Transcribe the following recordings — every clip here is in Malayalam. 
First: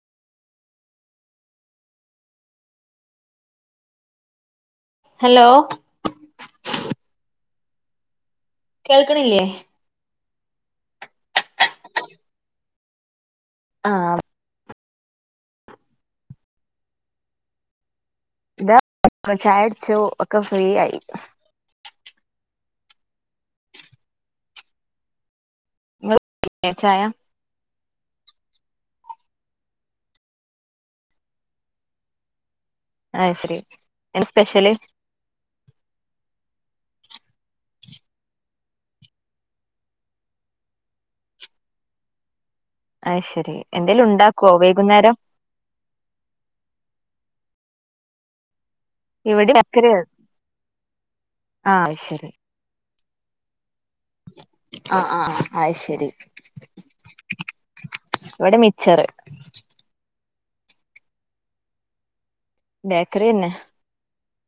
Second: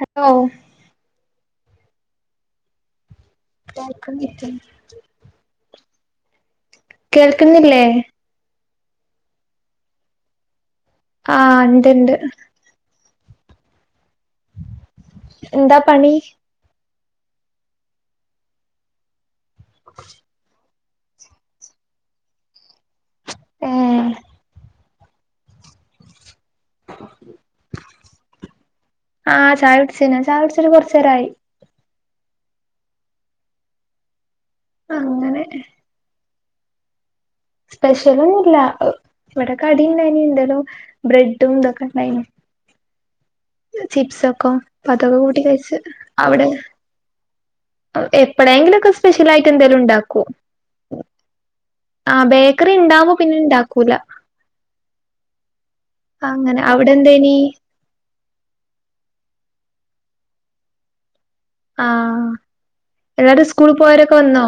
ഹലോ ചായക്കെന്നെ ഇര്ക്കാണ് ഹെലോ കേൾക്ക്ന്നില്ലേ? കേൾക്ക്ണില്ലേ? ആഹ് ഇണ്ട് ഇണ്ട് ആഹ് എന്താ പണി? ഇപ്പ ചായുട്ച്ചു ഒക്കെ ഫ്രീ ആയി ഏ ഹ് ഏച്ചായ ആഹ് ചായുട്ച്ണ് ചായ കുട്ച്ട്ട് കൊർച്ചേരായി. അയ്ശെരി എന്ത സ്പെഷല്? അങ്ങ് സ്പെഷലൊന്നുല്ല ഹ് വെടെ കടിണ്ടായിന് എന്തേലും ബ്രെഡും തൊക്കെ ഇണ്ടായ്നു. അത് ശരി എന്തേലും ഉണ്ടാക്കുവോ ചിപ്സൊക്കൊ വൈകുന്നേരം പ്പതൊക്കെ കൂട്ടി കഴിച്ച് അവ്ടെ? എപ്പളെങ്കിലോക്കെ സ്പെഷലായിട്ട് ഇവിടെ ബേക്കറി എന്തേലുംണ്ടാക്കും അത് ആഹ് ശരി ബേക് ക്കറിണ്ടാവുമ്പോ പിന്നെ ണ്ടാക്കൂല. ആഹ് ആഹ് അത് അങ്ങനെ അവ്ടെന്തേനി? വടെ മിച്ചറ് ആഹ് ബേക്കറി എല്ലാരും തന്നെ സ്കൂള് പോയോരൊക്കെ വന്നോ?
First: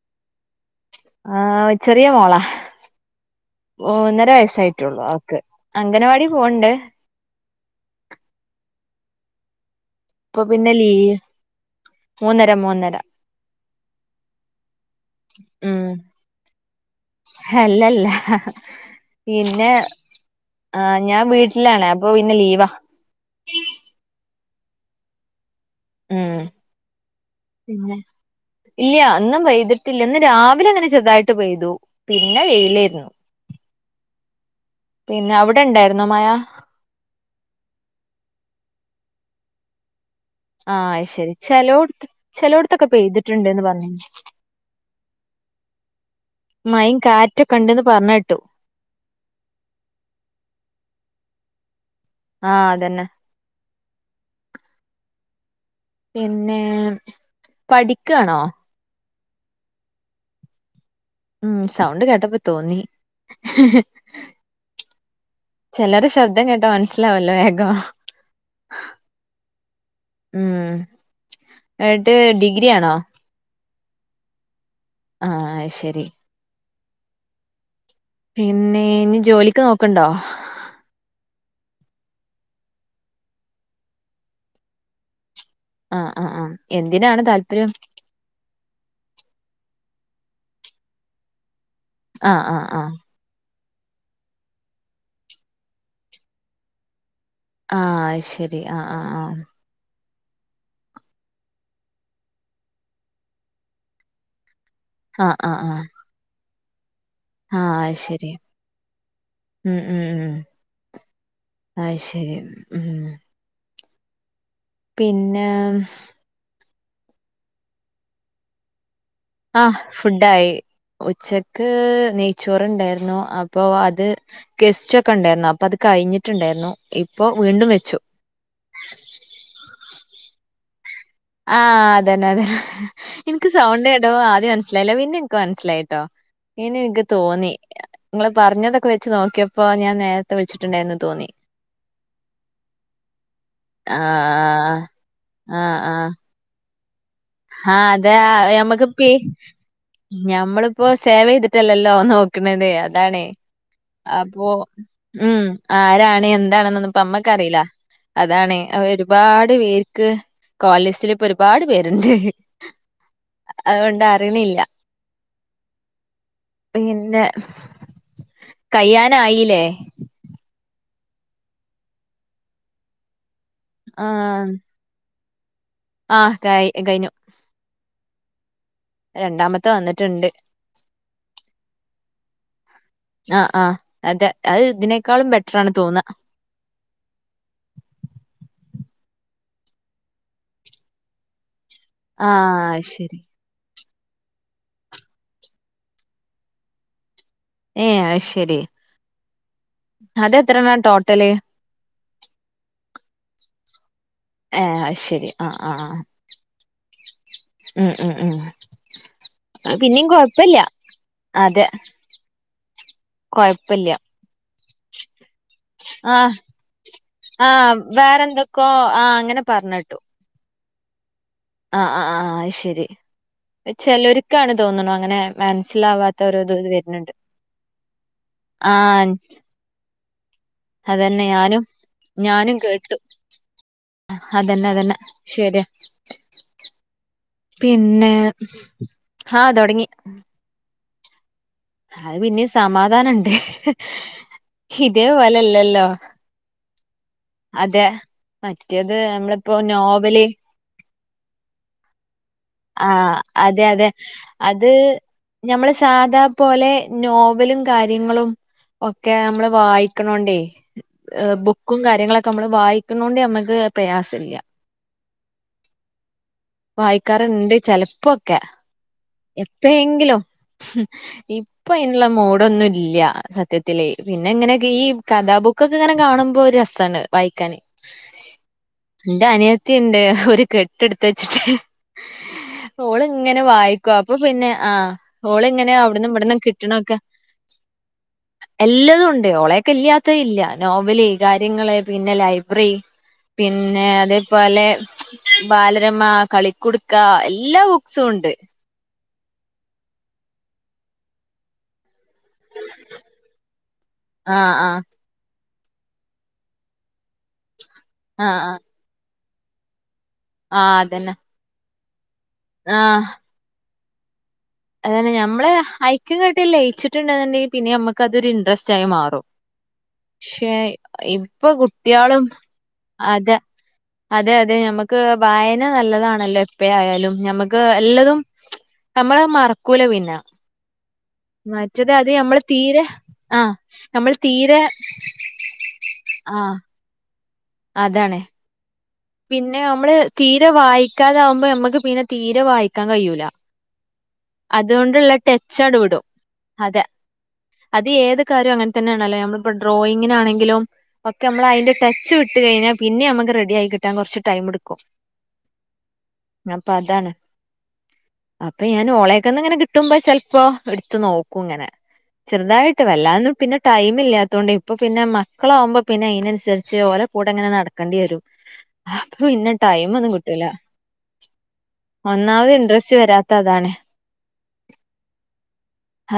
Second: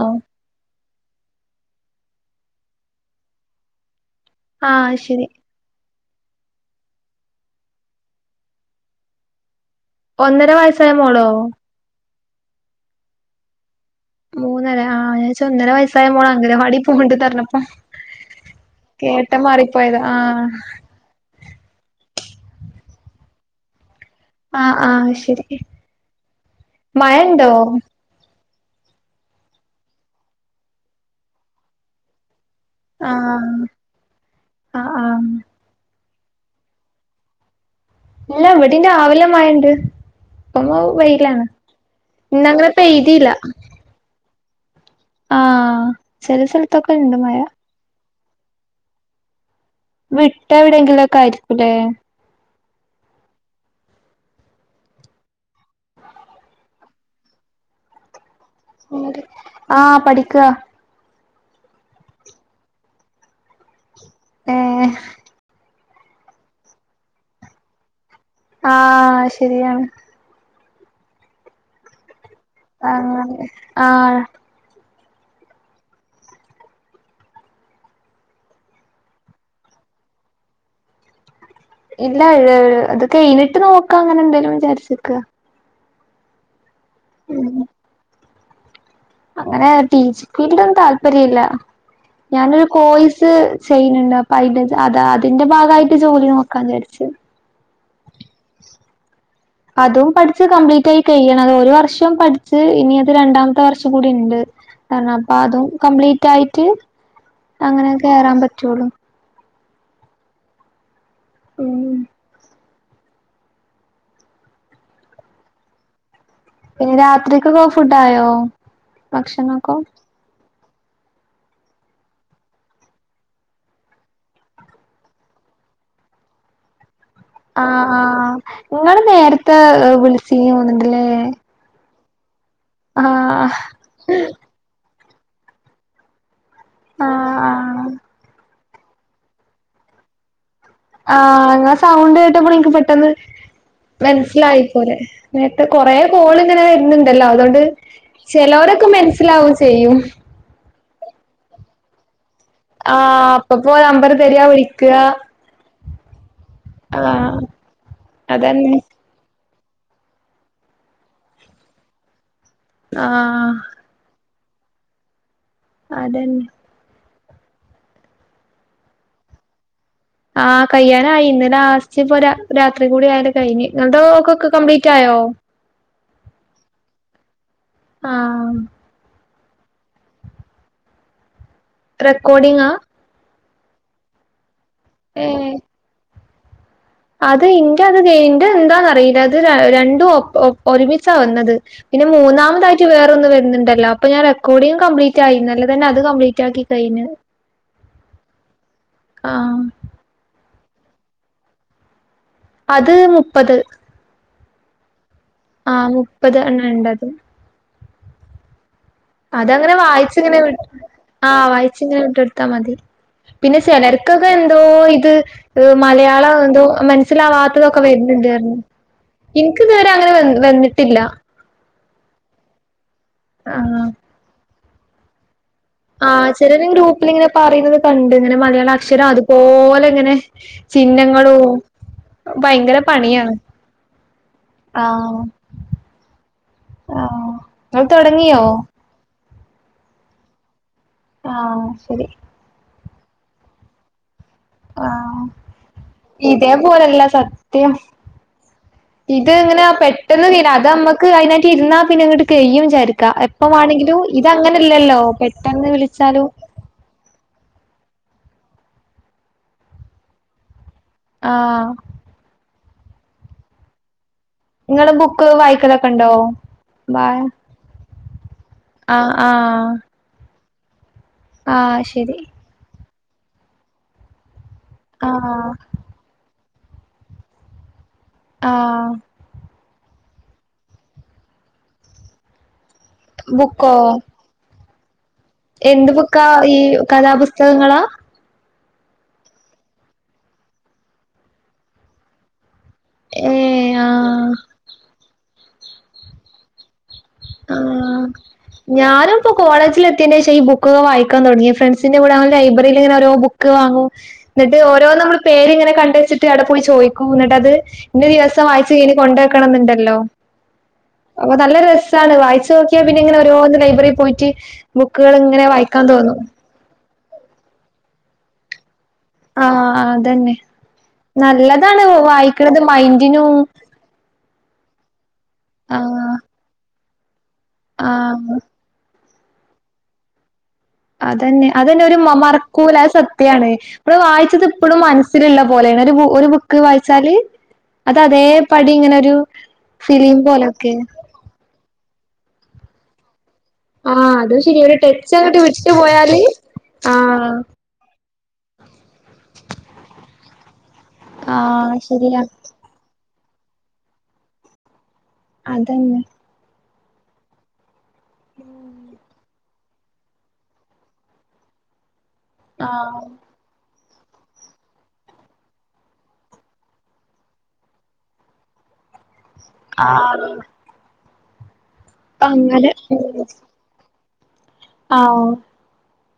ആഹ് ചെറിയ മോളാ, ഒന്നര ആഹ് വയസ്സായിട്ടൊള്ളൂ ശരി അവക്ക്. അംഗനവാടി പോവ്ണ്ട് പ്പൊ ഒന്നര പിന്നെ ലീ വയസ്സായ മോളോ മൂന്നര മൂന്നര മൂന്നര ആഹ് ഞാൻ രിച്ചു ഒന്നര ഉം വയസായ മോള അംഗനവാടി പോവ്ണ്ട്ന്നർഞ്ഞപ്പോ. അല്ലല്ല കേട്ട മാറി പിന്നെ പോയതാ ആഹ് ആഹ് ഞാൻ വീട്ടിലാണ് അപ്പൊ ഇന്ന് ലീവാ. ആഹ് ആഹ് ശെരി ഉം പിന്നെ ഇല്യ, ഇന്നും പെയ്തിട്ടില്ല ന്ന് രാവിലെ അങ്ങനെ ചെറുതായിട്ട് പെയ്തു പിന്നെ വെയിലെര് ആഹ് പിന്നെ അവിടെണ്ടായിര്ന്നോ മയാ ഇല്ല വടിം രാവില മയണ്ട് ആഹ് അയ്ശരി ചെലോടത്ത് ഇന്നങ്ങനെ ചെിലോട്ത്തൊക്കെ പെയ്തില്ല പെയ്തിട്ടുണ്ട്ന്ന് പർഞ്ഞ് ആ ചെല സ്ഥലത്തൊക്കെ മയിം ഇണ്ട് മഴ കാറ്റൊക്കണ്ട്ന്ന് പർഞ്ഞേട്ട് വിട്ടെവിടെങ്കിലൊക്കായിരി ക്കുലേ ആഹ് അതന്നെ പിന്നെ പഠിക്കാണോ ആഹ് പഠിക്കാ ഉം സൗണ്ട് കേട്ടപ്പതോന്നി ഏഹ് ചെലര ശബ്ദം കേട്ടാമൻസ്സിലാവല്ലോ വേഗം ആഹ് ശരിയാണ് ഉം ഏട്ട് ഡിഗ് ആഹ് ആഹ് ആഹ് അയ്ശെരി പിന്നെ ഇനി ജോലിക്ക് നോക്ക്ണ്ടോ ഇല്ല ഏഹ് ഇത് കയ്ഞ്ഞിട്ട് നോക്കാ അങ്ങനെ എന്തെലും വിജാര്ച്ച്ക്ക ആഹ് ആഹ് ആഹ് എന്തിനാണ് ഉം താല്പര്യം അങ്ങനെ ടീച്ചിക്ക് ട്ടി ട്ടിടൊന്നുതാല്പര്യല്ല ആഹ് ഞാനൊരു ആഹ് ആഹ് കോയിസ് സ് ചെയ്ണ് ണ്ട് അപ്പയ്ൻ്റെ ജാതാ അതിന്റെ ഭാഗായിട്ട് ജോലി നോക്കാന്ന് വിജാരിച്ച് ആഹ് അയ്ശെരി ആഹ് ആഹ് ആഹ് അതും പഠിച്ച് കംപ്ലീറ്റായി കയ്യണം അത് ഒരോവർഷം പഠിച്ച് ഇനി അത് രണ്ടാമത്തെ വർഷകൂടിണ്ട് കാര്നം ആഹ് ആഹ് അപ്പാതും ആഹ് കംപ്ലീറ്റായിറ്റ് ആഹ് അങ്ങനെ അത് ശരി കേറാൻ പറ്റൊള്ളു ഉം ഉം ഉം ഉം അയ്ശെരി ഉം പിന്നെം പിന്നെ രാത്രികക്കെ ഫുഡ്ഡായോ ആഹ് ഫുഡ്ഡായി ഉച്ചക്ക് നെയ്ച്ചോറുണ്ടാര്ന്നു അപ്പോ അത് ഗസ്റ്റൊക്കെണ്ടാര്ന്നു അപ്പത് കയ്ഞ്ഞിട്ട്ണ്ടാര്ന്നു ഇപ്പൊ വീണ്ടും ആഹ് വെച്ചു ആഹ് ഇങ്ങള് നേരത്തെ വിളിച്ചീന്നോന്ന്ണ്ട്ല്ലേ ആഹ് അതന്നെ അതന്നെ ഇൻക്ക് സൗണ്ട് കേട്ടപ്പാദ്യൻസ്സിലായില പിന്നെ മനസ്സിലായിട്ടോ ഇനി ഇൻക്ക് ആഹ് തോന്നി ആഹ് ഇങ്ങള് പറഞ്ഞതൊക്കെ വെച്ച് നോക്കിയപ്പോ ഞാൻ നേര ത്ത വിളിച്ച്ട്ട്ണ്ടായിര്ന്നു ആഹ് ഇങ്ങള സൗണ്ട് കേട്ടപ്പള്ൻക്ക് പെട്ടെന്ന് മൻസ്സിലായി ആഹ് പോലെ നേരത്തെ ആഹ് കൊറെ ആഹ് കോളിങ്ങനെ വെര്ന്ന്ൺ ണ്ടല്ലോ അതോണ്ട് ആഹ് അതെ ചെലൊരക്കെ മെൻസ്സിലാവും ചെയ്യും ഞമ്മള്പ്പോ സേവീത്ട്ടല്ലല്ലോ നോ ക്ക്ണതേ ആ അതാണേ അപ്പപ്പോ നമ്പർ തരിക അപ്പോ വിളിക്കുക ഉം ആരാണ് എന്താണെന്നന്നും പ്പ ആ മ്മക്കറീലാ അതാണ് അതന്നെ അവരു പാട് പേര്ക്ക് കോൾലിസ്റ്റിലിപ്പോരുപാട് പേര്ണ്ട് ആഹ് അഓണ്ട് അറിണില്ല അതന്നെ പിന്നെ കയ്യാനായീലേ ആഹ് കയ്യാനായി ഇന്ന് ലാസ്റ്റ് പൊ ര രാത്രി കൂടി ആയാല് കയിഞ്ഞ് നിങ്ങൾദൊക് ക്ക് ആഹ് കപ്ലീ റ്റായോ ആഹ് കൈ കൈഞ്ഞു ആഹ് രണ്ടാമത്തെ വന്ന്ട്ട്ണ്ട് റെക്കോഡിങ്ങാ ആഹ് ആഹ് അതെ അത് ഇതിനേക്കാളും ഏ ബെറ്ററാണ് തോന്ന അത് ഇന്റെ അത് കൈ ഇന്റെ ന്താന്നറീല അത് ര രണ്ടും ഒപ് ഒപ് ഒരുമിച്ചാ വന്നത് പിന്നെ ആഹ് മൂന്നാമതായിറ്റ് അത് ശരി വേറൊന്നും വര്ന്ന്ണ്ടല്ലോ അപ്പൊ ഞാൻ റ ക്കോഡിയം കപ്ലീറ്റായി നല്ലതന്നെ അത് കപ്ലീറ്റാക്കി കയ്നു ഏഹ് അത് ശരി ആഹ് അതെത്രണ്ണാ ടോട്ടല് അത് മുപ്പത് ഏഹ് അയ് ശരി ആഹ് മുപ്പത് എണ്ണണ്ടത് ഉം ഉം ഉം അതങ്ങനെ അത് പിന്നേം വായിച് ഇങ്ങനെ വി കൊഴപ്പില്ല ആ അതെ വായിച്ചിങ്ങനെ വിട്ടോട്ത്താ മതി പിന്നെ കൊഴപ്പില്ല ചെലര്ക്ക്ങ്ങനെ എന്തോ ഇത് ആഹ് മലയാളം എന്തോ ആഹ് മൻസ്സിലാവാത്തതൊക്ക വര്ന്ണ്ട് പർഞ് വേറെന്തൊക്കോ ആഹ് അങ്ങനെ ഇൻക്ക് ഇതുവരെ അങ്ങനെ വ വന്ന്ട്ടില്ല ആ ആ ആ അയ് ശെരി ആഹ് ചെലൊര്ക്കാണ് തോന്ന്ണ് അങ്ങനെ മൻസ്സില ആ ചെലര് ഗ്രൂപ്പ്ലിങ്ങനെ പറയുന്നത് കണ്ട് ഇങ്ങനെ മലയാള അക്ഷരം ആഹ് അതുപോല ഇങ്ങനെ അതന്നെ ചിഹ്നങ്ങളൂ ഞാനും ഞാനും ഭയങ്കര കേട്ടു പണിയാണ് അതന്നെ അതന്നെ ശരിയാ ആ പിന്നെ ഹാ തൊടങ്ങി ആ അത് പിന്നിം സമാധാനണ്ട് ഇതേ പോലല്ലല്ലോ ഇതേ പോലല്ല സത്യം മറ്റേത് ഇത് നമ്മളിപ്പോ ഇങ്ങനെ നോവല് പെട്ടെന്ന് തീല അതമ്മ ക്ക് അയിനായിട്ട് ഇര്ന്ന പിന്നെ അങ്ങട്ട് കെയ്യും വിജാരിക്ക ആഹ് എപ്പ അതെ അതെ വാണെങ്കിലും അത് ഇതങ്ങനല്ലല്ലോ പെട്ടെന്ന് ഞമ്മള് സാധാ വിളിച്ചാലും പോലെ നോവലും കാര്യങ്ങളും ഒക്കെ നമ്മള് വായിക്ക്ണോണ്ടേ ആഹ് ബുക്കും കാര്യങ്ങളൊക്ക നമ്മള് വായിക്ക്ണോണ്ട് നമ്മക്ക് പ്രയാസല്ല്യ ഇങ്ങള് ബുക്ക് വായിക്കലൊക്ക ഇണ്ടോ ബാ വായിക്കാറ്ണ്ട് ചെലപ്പോക്കെ ആഹ് ആഹ് എപ്പയെങ്കിലും ഇപ്പ ആഹ് അയിന്ള്ള ശരി മൂഡൊന്നു ഇല്ല സത്യത്തില് പിന്നെ ഇങ്ങനെക്കെ ഈ ആഹ് കഥാബുക്ക് ങ്ങനെ കാണുമ്പോ ഒര് രസാണ് വായിക്കാന് ആഹ് ഇന്റെ അനിയ ത്തി ഇണ്ട് ഒരു കെട്ട് ഇട്ത്ത് വെച്ട്ട് ഓള് ഇങ്ങനെ ബുക്കോ വായിക്കു അപ്പൊ പിന്നെ ആ ഓള് ഇങ്ങനെ എന്ത് അവ്ട്ന്നും ബുക്കാ ഇവട്ന്നും ഈ കിട്ട്ണൊക്കെ കഥാപുസ്തകങ്ങളാ എല്ലതുണ്ട് ഓളെക്കെ ഇല്ലാത്ത ഇല്ല നോവല് കാര്യങ്ങള് പിന്നെ ലൈബ്രറി ഏ പിന്നെ ആഹ് അതേപോലെ ബാലരമ കളിക്കുടു ക്ക എല്ലാ ബുക്സു ആഹ് ഉണ്ട് ഞാനും ഇപ്പ കോളേജില് എത്തിയെന്റെഷ ഈ ബുക്കൊക്ക വായിക്കാൻ തോട്ങ്ങിയ ഫ്രണ്ട്സിന്റെ കൂടെ ലൈബ്രറിയില് ഇങ്ങനെ ഓരോ ബുക്ക് വാങ്ങും ആഹ് ന്നട്ട് ആഹ് ഓരോ നമ്മ പേര് ഇങ്ങനെ കണ്ടച്ട്ട് അവ്ടെ പോയി ചോയ്ക്കൂ ന്നട്ട് അത് ഇന്ന ആഹ് ദിവസം വായിച്ച് കഴിഞ് കൊണ്ടെക്കണം ന്ന്ണ്ടല്ലോ ആ അതന്നെ അപ്പൊ നല്ല രസാണ് വായിച്ച് നോക്കിയാ പിന്നെ ആഹ് ഇങ്ങനെ ഓരോന്ന് ലൈബറി പോയിട്ട് അതന്നെ ബുക്കുകൾ ഇങ്ങനെ ഞമ്മള് വായിക്കാൻ അഴിക്ക് തോന്നും ഇങ്ങട്ട് ലയിച്ട്ട്ണ്ട്ന്നുണ്ടെങ്കി പിന്നെ ഞമ്മക്ക് അതൊര് ഇൻട്രസ്റ്റ് ആയി മാറും ആഹ് അതന്നെ പക്ഷെ ഇപ്പൊ നല്ലതാണ് കുട്ടിയളും വായിക്കണത് അത മൈൻഡിനും അതെ അതെ ഞമ്മക്ക് വായന ആഹ് നല്ലതാണല്ലേ [unintelligible] ആയാലും ഞമ്മക്ക് എല്ലതും ആഹ് നമ്മള് മർക്കൂല പിന്നെ അതന്നെ അതന്നെ മറ്റത് ഒരു മ അത് നമ്മള് മർക്കൂല തീരെ അത് സത്യാണ് ആഹ് മ്മള് നമ്മൾ വായിച്ചത് തീരെ ഇപ്പളും മൻ സില് ഇള്ള പോലെണ് ഒര് ബു ഒര് ആഹ് ബുക്ക് വായിച്ചാല് അത് അതാണ് അതേപടി ഇങ്ങനെ ഒരു ഫിലീം പോലൊക്കെ ക്കാത ആവുമ്പ ഞമ്മക്ക് പിന്നെ തീരെ വായിക്കാൻ കയ്യൂല ആ അത് ശരി ഒര് ടെച്ചാങ്ങട്ട് വിട്ടു ടച്ചാണ്ട് വിടും പോയാല് അത ആ അത് ഏത് കാര്യം അങ്ങൻ തന്നെ ആണല്ലോ നമ്മളിപ്പ ഡ്രോയിങ്ങിനാണെങ്കിലും ഓക്കെ നമ്മള അയിന്റെ ആഹ് ടച്ച് ശരിയാ വിട്ട് കഴിഞ്ഞാ പിന്നെ ഞമ്മക്ക് റെഡി ആയി കിട്ടാൻ കൊർച്ച് ടൈമ് ഇട്ക്കും അതന്നെ അപ്പ അതാണ് അപ്പ ഞാൻ ഓളെ ക്ക്ന്ന് ഇങ്ങനെ കിട്ടുമ്പ ചെൽപ്പോ ഇട്ത്ത് നോക്കും ഇങ്ങനെ ചെർതായിട്ട് ആഹ് വല്ലാന്നും പിന്നെ- ടൈമ് ഇല്ല്യാത്തൊണ്ട് ഇപ്പൊ പിന്നെ മക്കളാവുമ്പ പിന്നെ അഴിനൻസര്ച്ച് ഓല കൂട ഇങ്ങനെ നട്ക്കണ്ടി വരും അപ്പൊ പിന്നെ ടൈം ഒന്നും ആഹ് കിട്ടൂല അപ്പൊ ഒന്നാമത് അങ്ങനെ ഇൻട്രസ്റ്റ് വരാത്ത അതാണ് ആഓ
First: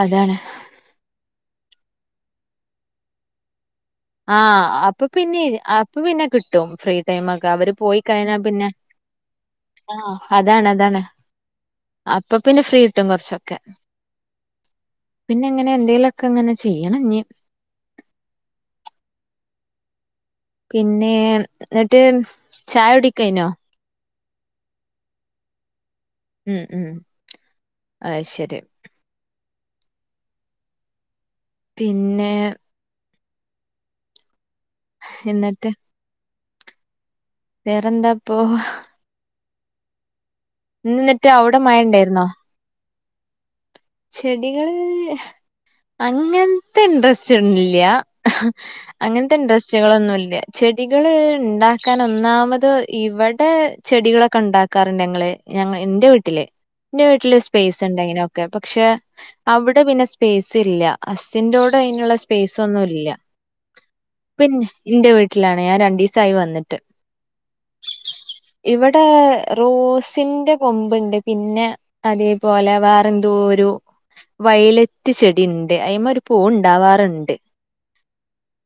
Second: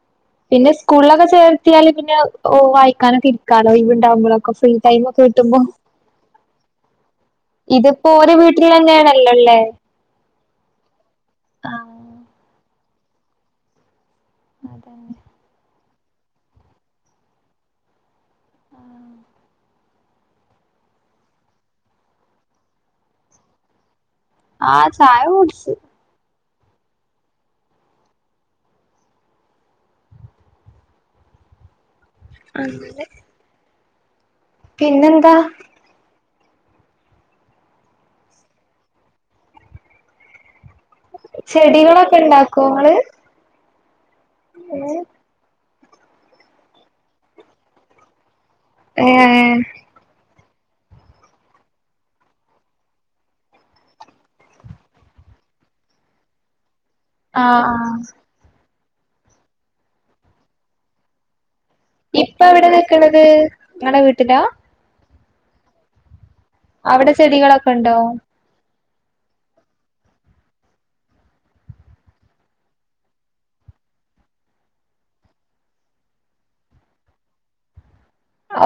അതാണ് പിന്നെ സ്കൂളിലൊക്കെ ചേർത്തിയാൽ പിന്നെ വായിക്കാനോക്കെ ഇരിക്കലോ ആഹ അപ്പൊ പിന്നെ അപ്പൊ പിന്നെ കിട്ടും ഫ്രീ ടൈമ ഒക്കെ അവര് പോയി ഇപ്പോ ഓരെ കഴിഞ്ഞാൽ വീട്ടിൽ പിന്നെ തന്നെയാണല്ലോല്ലേ ആഹ് അതാണ് അതാണ് അപ്പൊ പിന്നെ ഫ്രീ കിട്ടും കൊറച്ചൊക്കെ അതന്നെ പിന്നെ എങ്ങനെ എന്തേലും ഒക്കെ എങ്ങനെ ചെയ്യണം ഇനി ആഹ് പിന്നെ എന്നിട്ട് ചായ കുടിയിക്കെകൈഞ്ഞോ ആഹ ചായ കുടിച് ഉം ഉം അയ്ശേരി പിന്നെ [inaudible] പിന്നെന്താ എന്നിട്ട് വേറെന്താപ്പൊ ഇന്ന്‌ എന്നിട്ട് അവിടെ മഴണ്ടായിരുന്നോ [unintelligible] പ്രത്യേക ചെടികൾ ഏ അങ്ങനത്തെ ഇൻട്രസ്റ്റ് ഇല്ല്യ അങ്ങനത്തെ ഇൻട്രെസ്റ്റ് കളൊന്നുംല്ല്യ ചെടികള് ഉണ്ടാക്കാൻ ഒന്നാമത് ഇവിടെ ചെടികളൊക്കെ ഉണ്ടാക്കാറുണ്ട് ഞങ്ങള് ഞങ്ങ ഇന്റെ വീട്ടില് ഇന്റെ വീട്ടില് ആഹ് സ്പേസ് ആഹ് ഉണ്ടങ്ങനൊക്കെ പക്ഷെ അവിടെ പിന്നെ സ്പേസ് ഇല്ല അസിൻ്റോഡി അതിനുള്ള ഇപ്പ സ്പേസ് എവിടെ ഒന്നും ഇല്ല നിക്ക്ണത് ഇങ്ങളെ വീട്ടിലാ പിന്നെ ഇന്റെ വീട്ടിലാണ് ഞാൻ രണ്ടീസായി വന്ന അവിടെ ചെടികളൊക്കെ ഉണ്ടോ ഇവിടെ റോസിന്റെ കൊമ്പുണ്ട് പിന്നെ അതേപോലെ വേറ എന്തോ ഒരു വയലറ്റ് ചെടി ഉണ്ട് അതി്മ ഒരു പൂവ് ഉണ്ടാവാറുണ്ട്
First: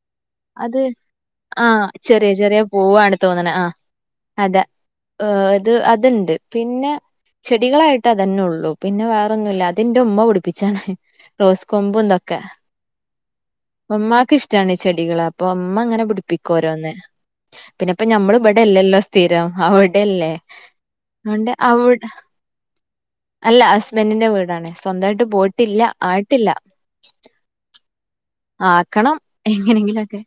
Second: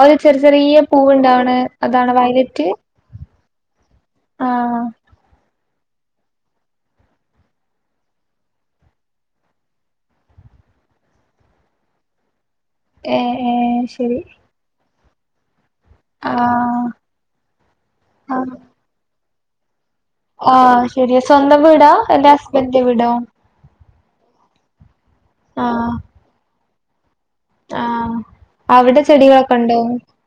ഒരു ചെറി ചെറിയ അത് പൂവുണ്ടാവ്ണെ ആഹ അതാണ് ചെറിയ ചെറിയ വയലറ്റ് പൂവാണ് തോന്നണ ആ അതെ ആഹ് അത് അത്ണ്ട് പിന്നെ ചെടികളായിട്ട് അതന്നെ ഉള്ളൂ പിന്നെ വേ ഒന്നുല്ല അതിന്റെ ഉമ്മ പിടിപ്പിച്ചാണ് റോസ് കൊമ്പുംന്തൊക്കെ ഏഹ് ഏഹ് ശരി ഉമ്മാക്ക് ഇഷ്ടാണ് ചെടികൾ അപ്പൊ ഉമ്മ അങ്ങനെ ആഹ് പ്പിക്കരോന്ന് പിന്നെപ്പ നമ്മൾ ആഹ് ഇവിടെല്ലല്ലോ സ്ഥീരംഅവി ആഹ് ശരിയ സ്വന്തം വീടോ അല്ല ഹസ്ബൻ്റ് ൻ്റെ വീടോ അല്ല ഹസ്ബൻ്റ് ൻ്റെ വീടാണ് സ്വന്തമായിട്ട് പോയിട്ടില്ല ആഹ് ആയിട്ടില്ല ആഹ് അവിടെ ആക്കണം ചെടികളൊക്കെ ഇണ്ടോ എങ്ങനെങ്കിലുംമൊക്കെ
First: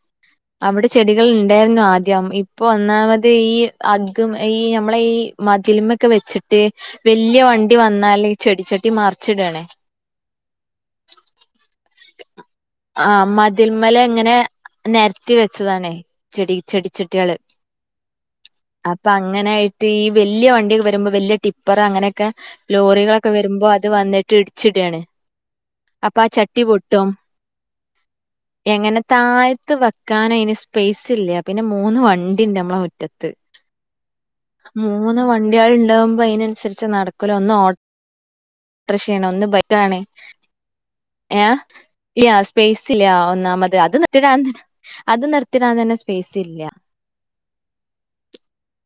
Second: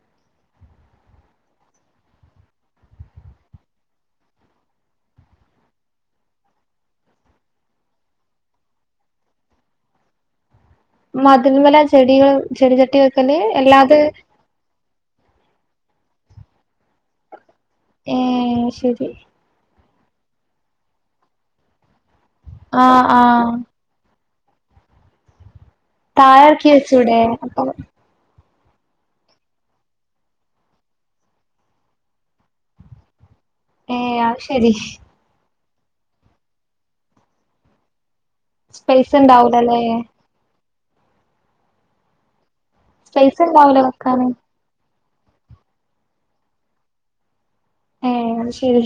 അവിടെ ചെടികൾ ഉണ്ടായിരുന്നു ആദ്യം ഇപ്പൊ ഒന്നാമത് ഈ അഗഗും ഈ നമ്മളെ ഈ മതിലിമൊക്കെ വെച്ചിട്ട് വല്യ വണ്ടി വന്നാല് ചെടിച്ചട്ടി മറിച്ചിടണേ മതിൽ മല ചെടികൾ ചെടി ചട്ടി ആ വെക്കല് അല്ലാതെ മതിൽമേലെ ഇങ്ങനെ നിരത്തി വെച്ചതാണേ ചെടി ചെടിച്ചെട്ടികള് ഏഹ് അപ്പൊ ശരി അങ്ങനൊയിട്ട് ഈ വല്ല്യ വണ്ടിയൊക്കെ വരുമ്പോ വല്ല്യ ടിപ്പർ അങ്ങനെ ക്കെ ആഹ് ലോറികളൊക്കെ ആഹ് വരുമ്പോ അത് വന്നിട്ട് ഇടിച്ച് ഇടാണ്. അപ്പാ ചട്ടി താഴെറക്കി പൊട്ടും. [unintelligible] എങ്ങനെ താഴത്ത് വെക്കാനയ്തിന് സ്പേയ്സ് ഇല്ല. പിന്നെ മൂന്ന് വണ്ടിണ്ട് അമ്മളെ മുറ്റത്ത്. ഏഹ് അത് ശരി മൂന്ന് വണ്ട്യാൾ ഇണ്ടാവുമ്പ അയ്നൻസര്ച്ച് നടക്കൂല ഒന്ന് ഓ സ്പേസ് ട്ട്രക്ഷേണ് ഒന്ന് ഇണ്ടാവൂലല്ലേ ബൈക്കാണേ. ഏഹ് യാ സ്പേയ്സ് ഇല്ല സ്പേസ് ഒന്നാമത് ഇണ്ടാവൂല അത് വെക്കാന് നി അത് നിർത്തിടാൻ തന്നെ സ്പേസ് ഇല്ല. ഏഹ് അത് ശെരി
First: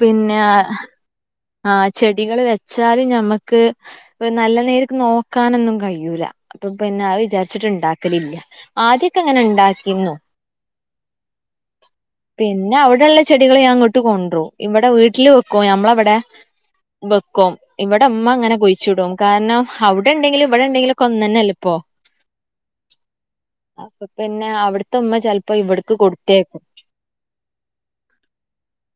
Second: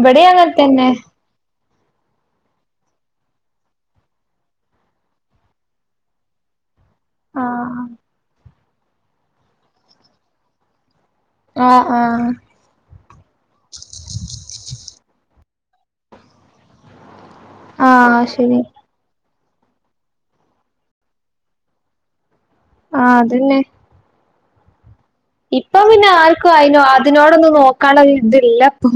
ഇവടിംഅങ്ങൻ തന്നെ. ആഹ് ചെടികള് വെച്ചാല് ഞമ്മക്ക്. ഒരു നല്ല നേരക്ക് നോക്കാനൊന്നും കയൂല. അപ്പൊ പിന്നെ അത് വിചാര്ച്ച്ട്ട് ആഹ് ഇണ്ടാക്കല് ഇല്ല. ആദ്യൊക്കെ അങ്ങനെ ഇണ്ടാക്കീന്നു. ആഹ് ആഹ്. പിന്നെ അവിടെ ഇള്ള ചെടികള് ഞാ ഇങ്ങട്ട് കൊണ്ട്രും. ഇവടെ വീട്ടില് വെക്കും ഞമ്ലവെടെ. ബെക്കും ഇവടെ ആഹ് ഇമ്മങ്ങനെ ശരി കുയ് ച്ടും. കാര്ണം അവിടെ ഇണ്ടെങ്കിലും ഇവടെ ഇണ്ടെങ്കിലും ഒക്കെ ഒന്നന്നെല്ലെപ്പോ. ആഹ് അതന്നെ. അപ്പൊ പിന്നെ അവ്ട്ത്തെ ഉമ്മ. ചെലപ്പോ ഇപ്പം ഇവിടക്ക് പിന്നെ കൊടുത്തേക്കും ആർക്കും അയ്നൊ അതിനോടൊന്നും നോക്കാള്ളൊരു ഇത് ഇല്ലപ്പൊ.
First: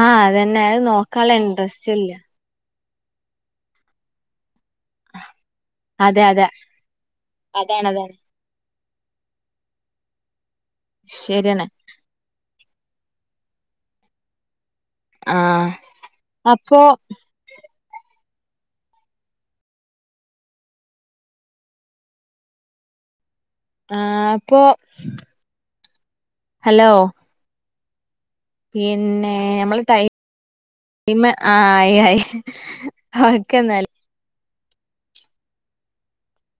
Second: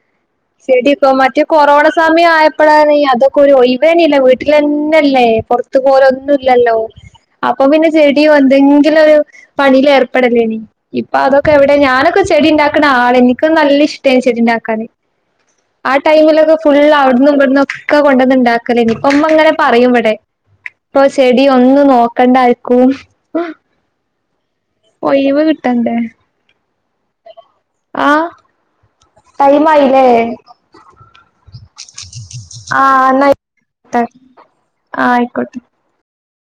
ആഹ് അതെന്നെ. ചെടിപ്പൊ മറ്റെ കൊറോണ സമയം ആയപ്പോളാണെ അതൊക്കെ ഒരു ഒഴീവേനില്ല വീട്ടിലെൻ എല്ലെ പൊർത്ത് അതെ പോവലൊന്നും അതെ ഇല്ലല്ലോ. അപ്പൊ അതാണ് പിന്നെ അതാണ് ചെട്യാെ എന്തെങ്കി. ങ്കിലും ഒരു പണീലേർപ്പെടലേനി. ഇപ്പൊ അതൊക്കെ ശരിയാണ് എവിടെ ഞാനൊക്കെ. ചെടി ഇണ്ടാക്ക്ണ ആളേനി. ഇക്ക് നല്ല ഇഷ്ടേന് ചെടിണ്ടാക്കാന്. ആഹ്. ആ ടൈമിലൊക്കെ അപ്പൊ ഫുള്ള് അവിട്ന്നും ഇവട്ന്നൊക്കെ കൊണ്ടന്ന് ഇണ്ടാക്കലേനി. ഇപ്പൊ ഇങ്ങനെ പറയും ഇവടെ. ഇപ്പൊ ചെടി ഒന്നും നോക്കണ്ട ആര്ക്കും. ആഹ് ഇപ്പൊ. ഒയിവ് കിട്ടണ്ടേ ഹലോ ആഹ്. പിന്നെ നമ്മള് ടൈം. ഇമ്മ ആഹ് ആയ് ആയ് ആ എന്നാ ഓക്കെ ഇന്നാല്. ആയിക്കോട്ടെ ആ ആയ്ക്കോട്ടെ.